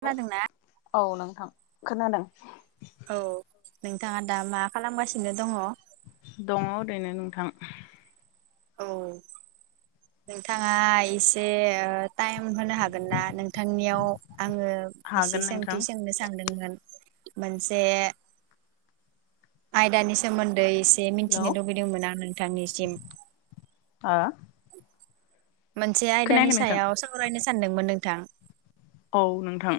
खोनादोंना हेलौ औ नोंथां। खोनादों। औ नोंथाङा दा मा खालामगासिनो दङ'? दङ' ओरैनो नोंथां। औ, नोंथाङा एसे टाइम होनो हागोन ना नोंथांनियाव आङो एसे हागोन नोंथां सोंथि सोंनो सानदोंमोन। मोनसे आयदानि सोमोन्दै से हेलौ मिथिनो लुबैदोंमोन आं नोंथांनिसिम। आ मोनसे आयदानि सायाव सावरायनो सानदोंमोन नोंथां। औ नोंथां।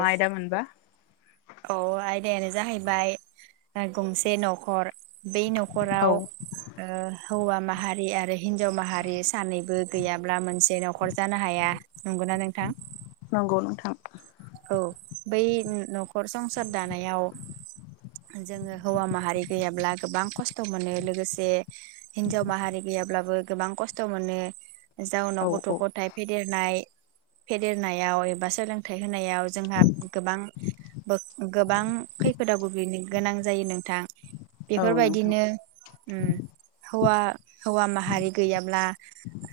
मा आयदा मोनबा। अ आयदायानो जाहैबाय गंसे न'खर। बै औ न'खराव ओ हौवा माहारि आरो हिन्जाव माहारि सानैबो गैयाब्ला मोनसे न'खर जानो हाया नंगौना नोंथां? नंगौ नोंथां। औ बै न'खर संसार दानायाव जोङो हौवा माहारि गैयाब्ला गोबां खस्थ' मोनो लोगोसे हिनजाव माहारि गैयाब्लाबो गोबां खस्थ' मोनो। औ जाउनाव गथ' औ गथाय फेदेरनाय फेदेरनायाव एबा सोलोंथाइ होनायाव जोंहा गोबां गोबां खैफोदाव गोग्लैनो गोनां जायो नोंथां। औ नोंथां बेफोरबायदिनो उम हौवा। हौवा माहारि गैयाब्ला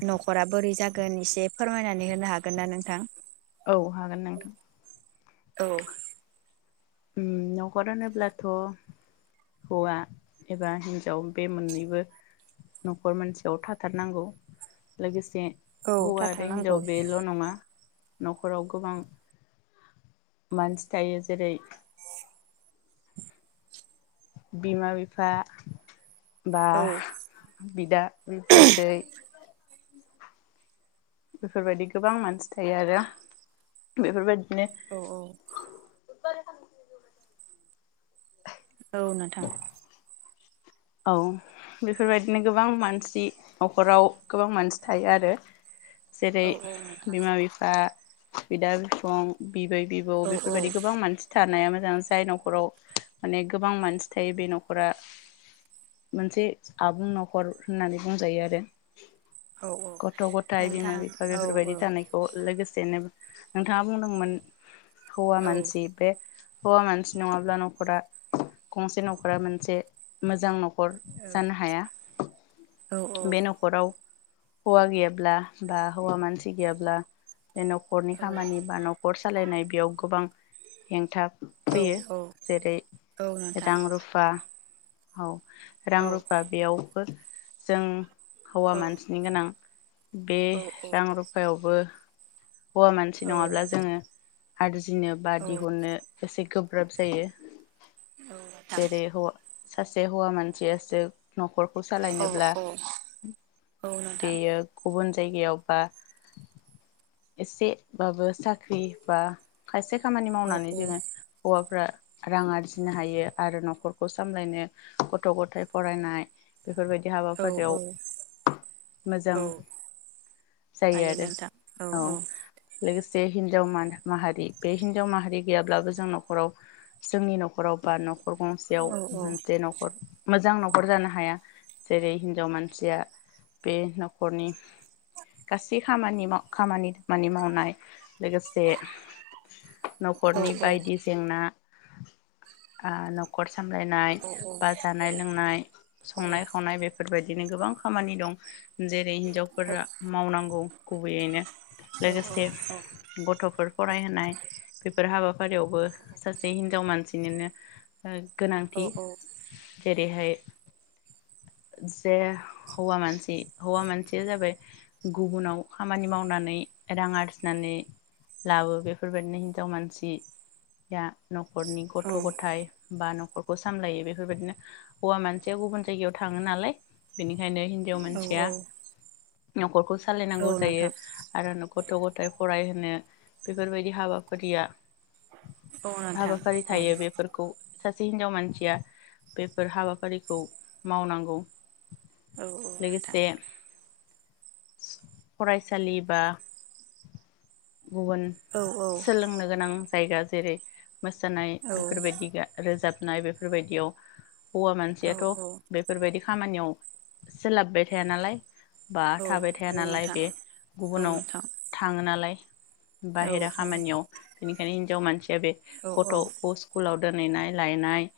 न'खरा बोरै जाग गोन एसे फोरमायनानै होनो हागोन ना नोंथां? औ हागोन नोंथां। औ। न'खर होनोब्लाथ' हौवा एबा हिनजाव बे मोननैबो न'खर मोनसेयाव थाथारनांगौ लोगोसे औ हौवा आरो थाथारनांगौ हिनजाव बेल' नङा न'खराव गोबां मानसि थायो। जेरै बिमा बिफा। बा औ बिदा बिबाजै। बेफोरबायदि गोबां मानसि थायो आरो बेफोरबायदि माने औ [unintelligible] औ नोंथां। औ बेफोरबायदिनो गोबां मानसि न'खराव गोबां मानसि थायो आरो। जेरै औ औ नोंथां बिमा बिफा। बिदा बिफं। बिबै बिबौ औ औ बेफोरबायदि गोबां मानसि थानाया जाय न'खराव माने गोबां मानसि थायो बे न'खरा मोनसे आबुं न'खर होननानै बुंजायो आरो। औ गथ' गथायाइ बिमा नोंथां बिफा औ बेफोरबायदि थानायखौ लोगोसे जेननो नोंथाङा बुंदोंमोन। हौवा औ मानसि बे हौवा मानसि नङाब्ला न'खरा गंसे न'खरा मोनसे मोजां नखर नखर जानो हाया औ बे न'खराव हौवा गैयाब्ला बा हौवा मानसि गैयाब्ला बे न'खरनि खामानि बा न'खर सालायनाय बेयाव गोबां हेंथाब औ फैयो औ जेरै औ नोंथां रां रुफा औ औ रां रुफा बेयावबो जों हौवा औ मानसि गोनां बे रां रुफायावबो हौवा मानसि नङाब्ला जोङो [unintelligible] थिनो बा दिहुननो एसे गोब ब्राब जायो। जेरै हौवा सासे हौवा मानसियासो न'खरखौ सालायनोब्ला औ नोंथां औ औ नोंथां बेयो गुबुन जायगायाव बा एसे बाबो साख्रि बा खायसे खामानि औ मावनानै औ जोङो हौवाफ्रा रां आरजिनो हायो आरो न'खरखौ सामलायनो गथ' ग'थाइ फरायनाय बेफोरबायदि औ हाबाफारियाव मोजां औ जायो आरो औ लोगोसे हिनजाव मान माहारि बे हिनजाव माहारि गैयाब्लाबो जों न'खराव जोंनि न'खराव बा न'खर गंसेयाव औ मोनसे न'खर मोजां न'खर खर जानो हाया जेरै हिनजाव मानसिया बे न'खरनि गासै खामानि माव खामानि मानि मावनाय लोगोसे औ न'खरनि बायदि जेंना आ न'खर सामलायनाय औ बा जानाय लोंनाय संनाय खावनाय बेफोरबायदि बिदिनो गोबां खामानि दं जेरै हिनजावफोरा मावनांगौ गुबैयैनो लोगोसे गथ'फोर फरायहोनाय बेफोर हाबाफारियावबो सासे हिनजाव मानसि बिनिनो ओ गोनांथि जेरैहाय जे- हौवा मानसि हौवा मानसिया जाबाय गुबुनाव खामानि मावनानै रां आरजिनानै लाबो बेफोरबायदिनो हिन्जाव मानसि दा न'खरनि गथ' गथाइ बा न'खरखौ सामलायो बेफोरबायदिनो हौवा मानसिया गुबुन जायगायाव थांङो नालाय। बिनि बेखायनो हिन्जाव मानसिया, नखरखौ सालायनांगौ जायो नोंथां आरो गथ' गथायाइ फरायहोनो बेफोरबायदि हाबाफारिया औ नोंथां हाबाफारि औ थायो बेफोरखौ सासे हिन्जाव मानसिया बेफोर हाबाफारिखौ मावनांगौ। औ औ नोंथां लोगोसे फरायसालि बा गुबुन औ सोलोंनो गोनां जायगा जेरै- मोसानाय औ बेफोरबायदि गा रोजाब- नाय बेफोरबायदियाव हौवा औ मानसियाथ' औ औ बेफोरबायदि खामानियाव सोलाबबाय थाया नालाय बा औ थाबाय थाया औ नालाय नोंथां बे औ गुबुनाव नोंथां थांङो नालाय [inaudible] औ बाहेरा खामानियाव बेनिखायनो हिन जाव मान सिया बे औ औ गथ' सकुलाव दोनहैनाय लायनाय-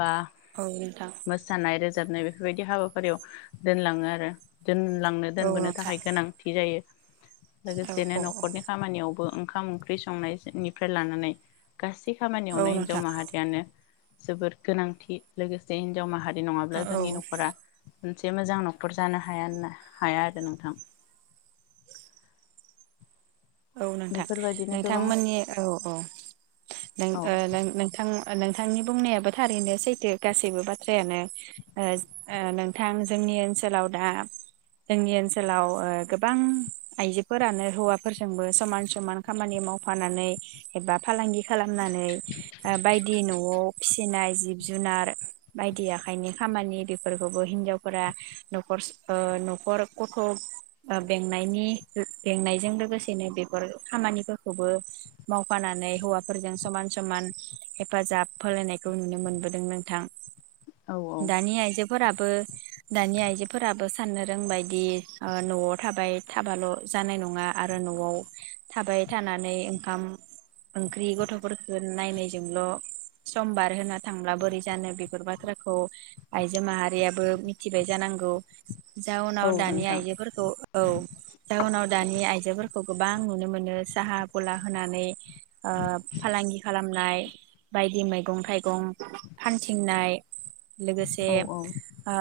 बा औ नोंथां मोसानाय रो रोजाबनाय बेफोरबायदि हाबा याव दोनलांङो आरो दोनलांनो औ दोनबोनो थाखाय नोंथां गोनांथि जायो। औ लोगोसेनो औ न'खरनि खामानियावबो उम ओंखाम ओंख्रि संनायनायसोनिफ्राय लानानै गासै औ खामानियावनो हिन्जाव नोंथां माहारियानो जोबोद गोनांथि लोगोसे हिन्जाव माहारि बि औ नंङाब्ला जोंनि नख'रा मोनसे मोजां न'खर जानो हाया ना हाया आरो नोंथां। औ नोंथां बेफोरबायदिनो गोबां नोंथांमोननि औ औ नों औ ओ नोंथां। ओ नोंथांनि बुंनायाबो थारैनो सैथो गासैबो बाथ्रायानो ओ ओ नोंथां जोंनि ओनसोलाव दा जोंनि ओनसोलाव ओ गोबां आइजोफोरानो हौवा फोरजोंबो समान समान खामानि मावफानानै एबा फालांगि खालाम नानै ओ बायदि न' व फिसिनाय जिब जुनार बायदि आखाइनि खामानि बेफोरखौबो हिजावफोरा नख'र ओ नख'र गथ' ओ बेंनायनि बेंनायजों लोगो सेनो बेफोर खामानिफोरखौबो मावफानानै हौवाफोरजों समान समान हेफाजाब होलायनायखौ नुनो मोनबोदों नोंथां। औ औ दानि आयजोफोरा बो दानि आइजोफोराबो साननो रोंबायदि ओ न'आव थाबाय थाबाल' जानाय नंङा आर रो न'आव थाबाय थानानै ओंखाम ओंख्रि गथ'फोरफोरखो नायनायजोंल' सम बारहोना थांब्ला बोरै जानो बेफोर बाथ्राखौ आइजो माहारियाबो मिथिबाय जानांगौ। औ जाउनाव दानि नोंथां आइजोफोरखौ औ। दा उनाव‌ दानि आइ आइजोफोरखौ दा आं नुनो मोनो साहा गला होनानै ओ फालांगि खालामनाय बायदि मैगं-थाइगं फानथिंनाय लोगोसे औ औ ओ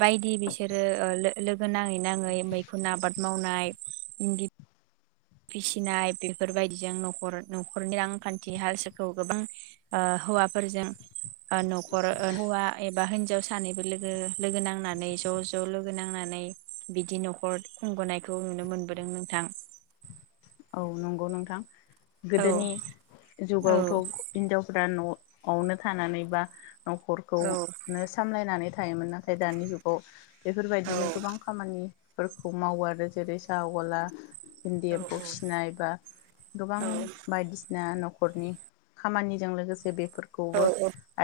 बायदि बिसोरो ओ लो लोगो नांङै नांङै मैखुन आबाद मावनाय इंगिथ फिसिनाय बेफोरबायदिजों नख'र नख'रनि रांखान्थि हालसालखौ गोबां ओ हौवाफोरजों ओ नख'र ओ हौवा एबा हिनजाव सानैबो लोगो लोगो नांनानै ज' ज' लोगो नांनानै बिदि न'खर खुंबोनायखौ नुनो मोनबोदों नोंथां। औ नंगौ नोंथां। औ गोदोनि औ जुगावथ' हिनजावफोरा न' अनो थानानै बा नख'रखौ औ नो सामलायनानै थायोमोन नाथाय दानि जुगाव औ बेफोरबायदिनो गोबां खामानि फोरखौ मावो आरो जेरै साहा गला फसिनाय बा गोबां औ बायदिसिना न'ख नख'रनि खामानिजों लोगोसे बे औ फोरखौबो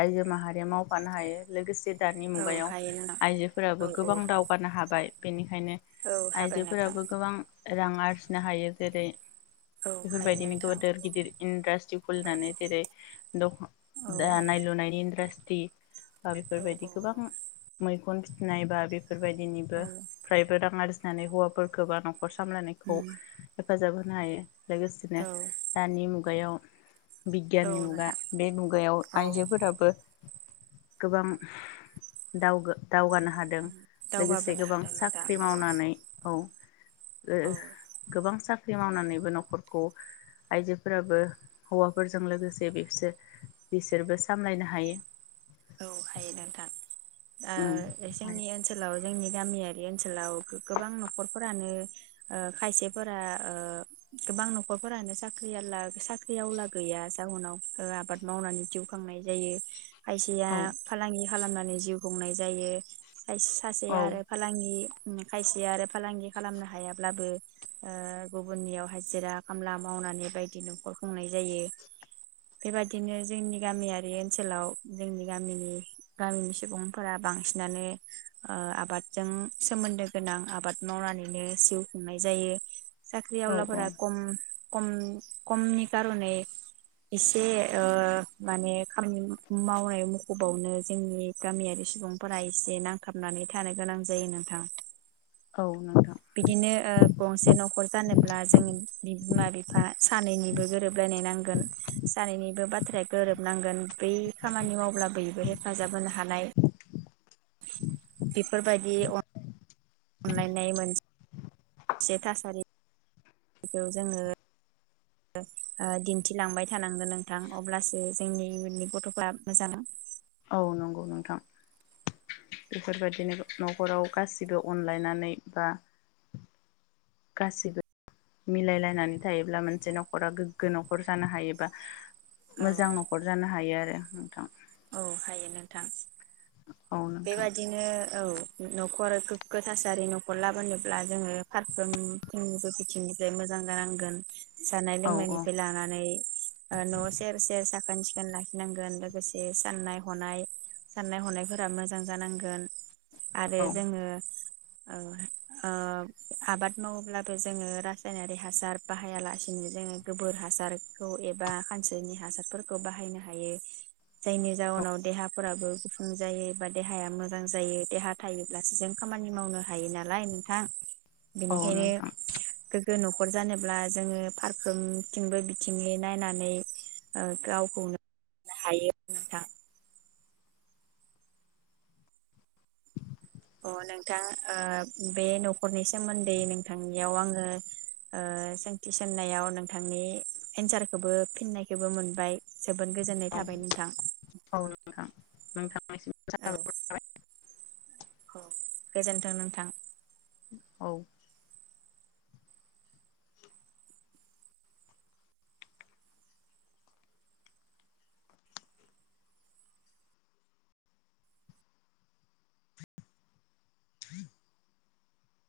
आइजो माहारि बे मावफानो हायो लोगोसे दानि औ मुगायाव हायो नोंथां आइजोफोराबो औ औ गोबां दावगानो हाबाय। बेनि ओंखायनो औ हाबाय नोंथां आइजोफोराबो गोबां रां आरजिनो हायो जेरै औ हायो बेफोरबायदिनो नोंथां गोदोर गिदोर इन्डास्ट्रि औ खुलिनानै जेरै दख दानाय लुनायनि इडास्ट्रि दि दा औ बेफोरबायदि गोबां मैगं फि नाय बा बे औ बेफोरबायदिनिबो प्राइभेट रां आरज फानै हौवाफोरफोरखौ बा खर सामलायखौ उम हेफाजाब होनो हायो लोगोसेनो औ दानि मुगायाव औ बिगियाननि मुगा नोंथां बे मुगायाव औ आइजोफोराबो गोबां दावगो दावगानो हादों लोगोसे दावगाबोनो गोबां हादों नोंथां साख्रि औ मावनानै औ ओ औ गोबांस साख्रि मावनानैबो न'खरखौ आइजोफोराबो हौवाफोरजों लोगोसे बिसोर बिसोरबो सामलायनो हायो औ हायो नोंथां उम ओ जोंनि औ ओनसोलाव जोंनि गामियारि ओनसोलाव गो गोबां न'खरफोरानो ओ खायसेफोरा ओ गोबां न'खरफोरानो साख्रियाला साख्रि आवला गैया जाउनाव आबाद मावनानै जिउ खांनाय जायो खायसेया फालांगि खालामना नै जिउ खुंनाय जायो साय सासे औ आरो फालांगि ओम खायसेया आरो फालांगि खालामनो हायाब्लाबो ओ गुबुननियाव हाजिरा खामला मावनानै बायदि न'खर खुंनाय जायो बेबादिनो जोंनि गामियारि ओनसोलाव जोंनि गामिनि गामिनि सुबुंफोरा बांसिनानो ओ आबादजों सोमोन्दो गोनां आबाद मावनानैनो जिउ खुंनाय जायो साख्रि औ औ आवलाफोरा कम खम खमनि खार'नै एसे ओ माने खामनि मावनाय मखबावनो जोंनि गामियारि सुबुंफोरा एसे नांथाबनानै थानो गोनां जायो नोंथां औ नों बिदिनो ओ गंसे न'खर जानोब्ला जोंनि बिमा बिफा सानैनिबो गोरोबलायनाय नांगोन सानैनिबो बाथ्राया गोरोबनांगोन बै खामानि मावब्ला बयबो हेफाजाब होनो हानाय बेफोरबादि अनलायनाय मोनस से थासारि बेखौ जोङो ओ दिन्थिलांबाय थानांगोन नोंथां अब्लासो जोंनि इउननि गथ'फ्रा मोजां औ नंगौ नोंथां बेफोरबायदिनो न'खराव गासिबो अनलायनानै बा गासिबो मिलायलायनानै थायोब्ला मोनसे न'खरा गोग्गो न'खर जानो हायोबा औ मोजां न'खर जानो हायो आरो नोथां। औ हायो नोंथां। औ नोंथां बेबादिनो औ न'खर गोग्गो थासारि न'खर लाबोनोब्ला जोङो फारफ्रोमफ्रोमबो बिथिंनिफ्राय मोजां जानांगोन। जानाय औ औ लोंनायनिफ्राय लानानै ओ न' सेर सेर साख खोन सिखोन लाखिनांगोन लोग फोरा मोजां जानांगोन। आरो औ जोङो औ, ओ आबाद मावोब्लाबो जोङो रासायनारि हासार बाहायालासिनो जोङो गोबोर हासारखौ एबा खानसोनि हासारफोरखौ बाहायनो हायो जायनि जाउनाव देहाफोराबो गुफुं जायो एबा देहाया मोजां जायो देहा थायोब्लासो जों खामानि मावनो हायो नालाय नोंथां। औ बेनिखायनो नोंथां गो गो न'खर जानोब्ला जोङो फारफ्रोमथिंबो बिथिङै नायनानै ओ गावखौनो हायो नोंथां। अ नोंथां ओ बे न'खरनि सोमोन्दै नोंथांनियाव आङो ओ सोंथि सोंनायाव नोंथांनि एन्सारखौबो फिननायखौबो मोनबाय जोबोद गोजोननाय औ थाबाय नोंथां। औ नोंथां नोंथांनिसिम औ औ गोजोन थों नोंथां। औ।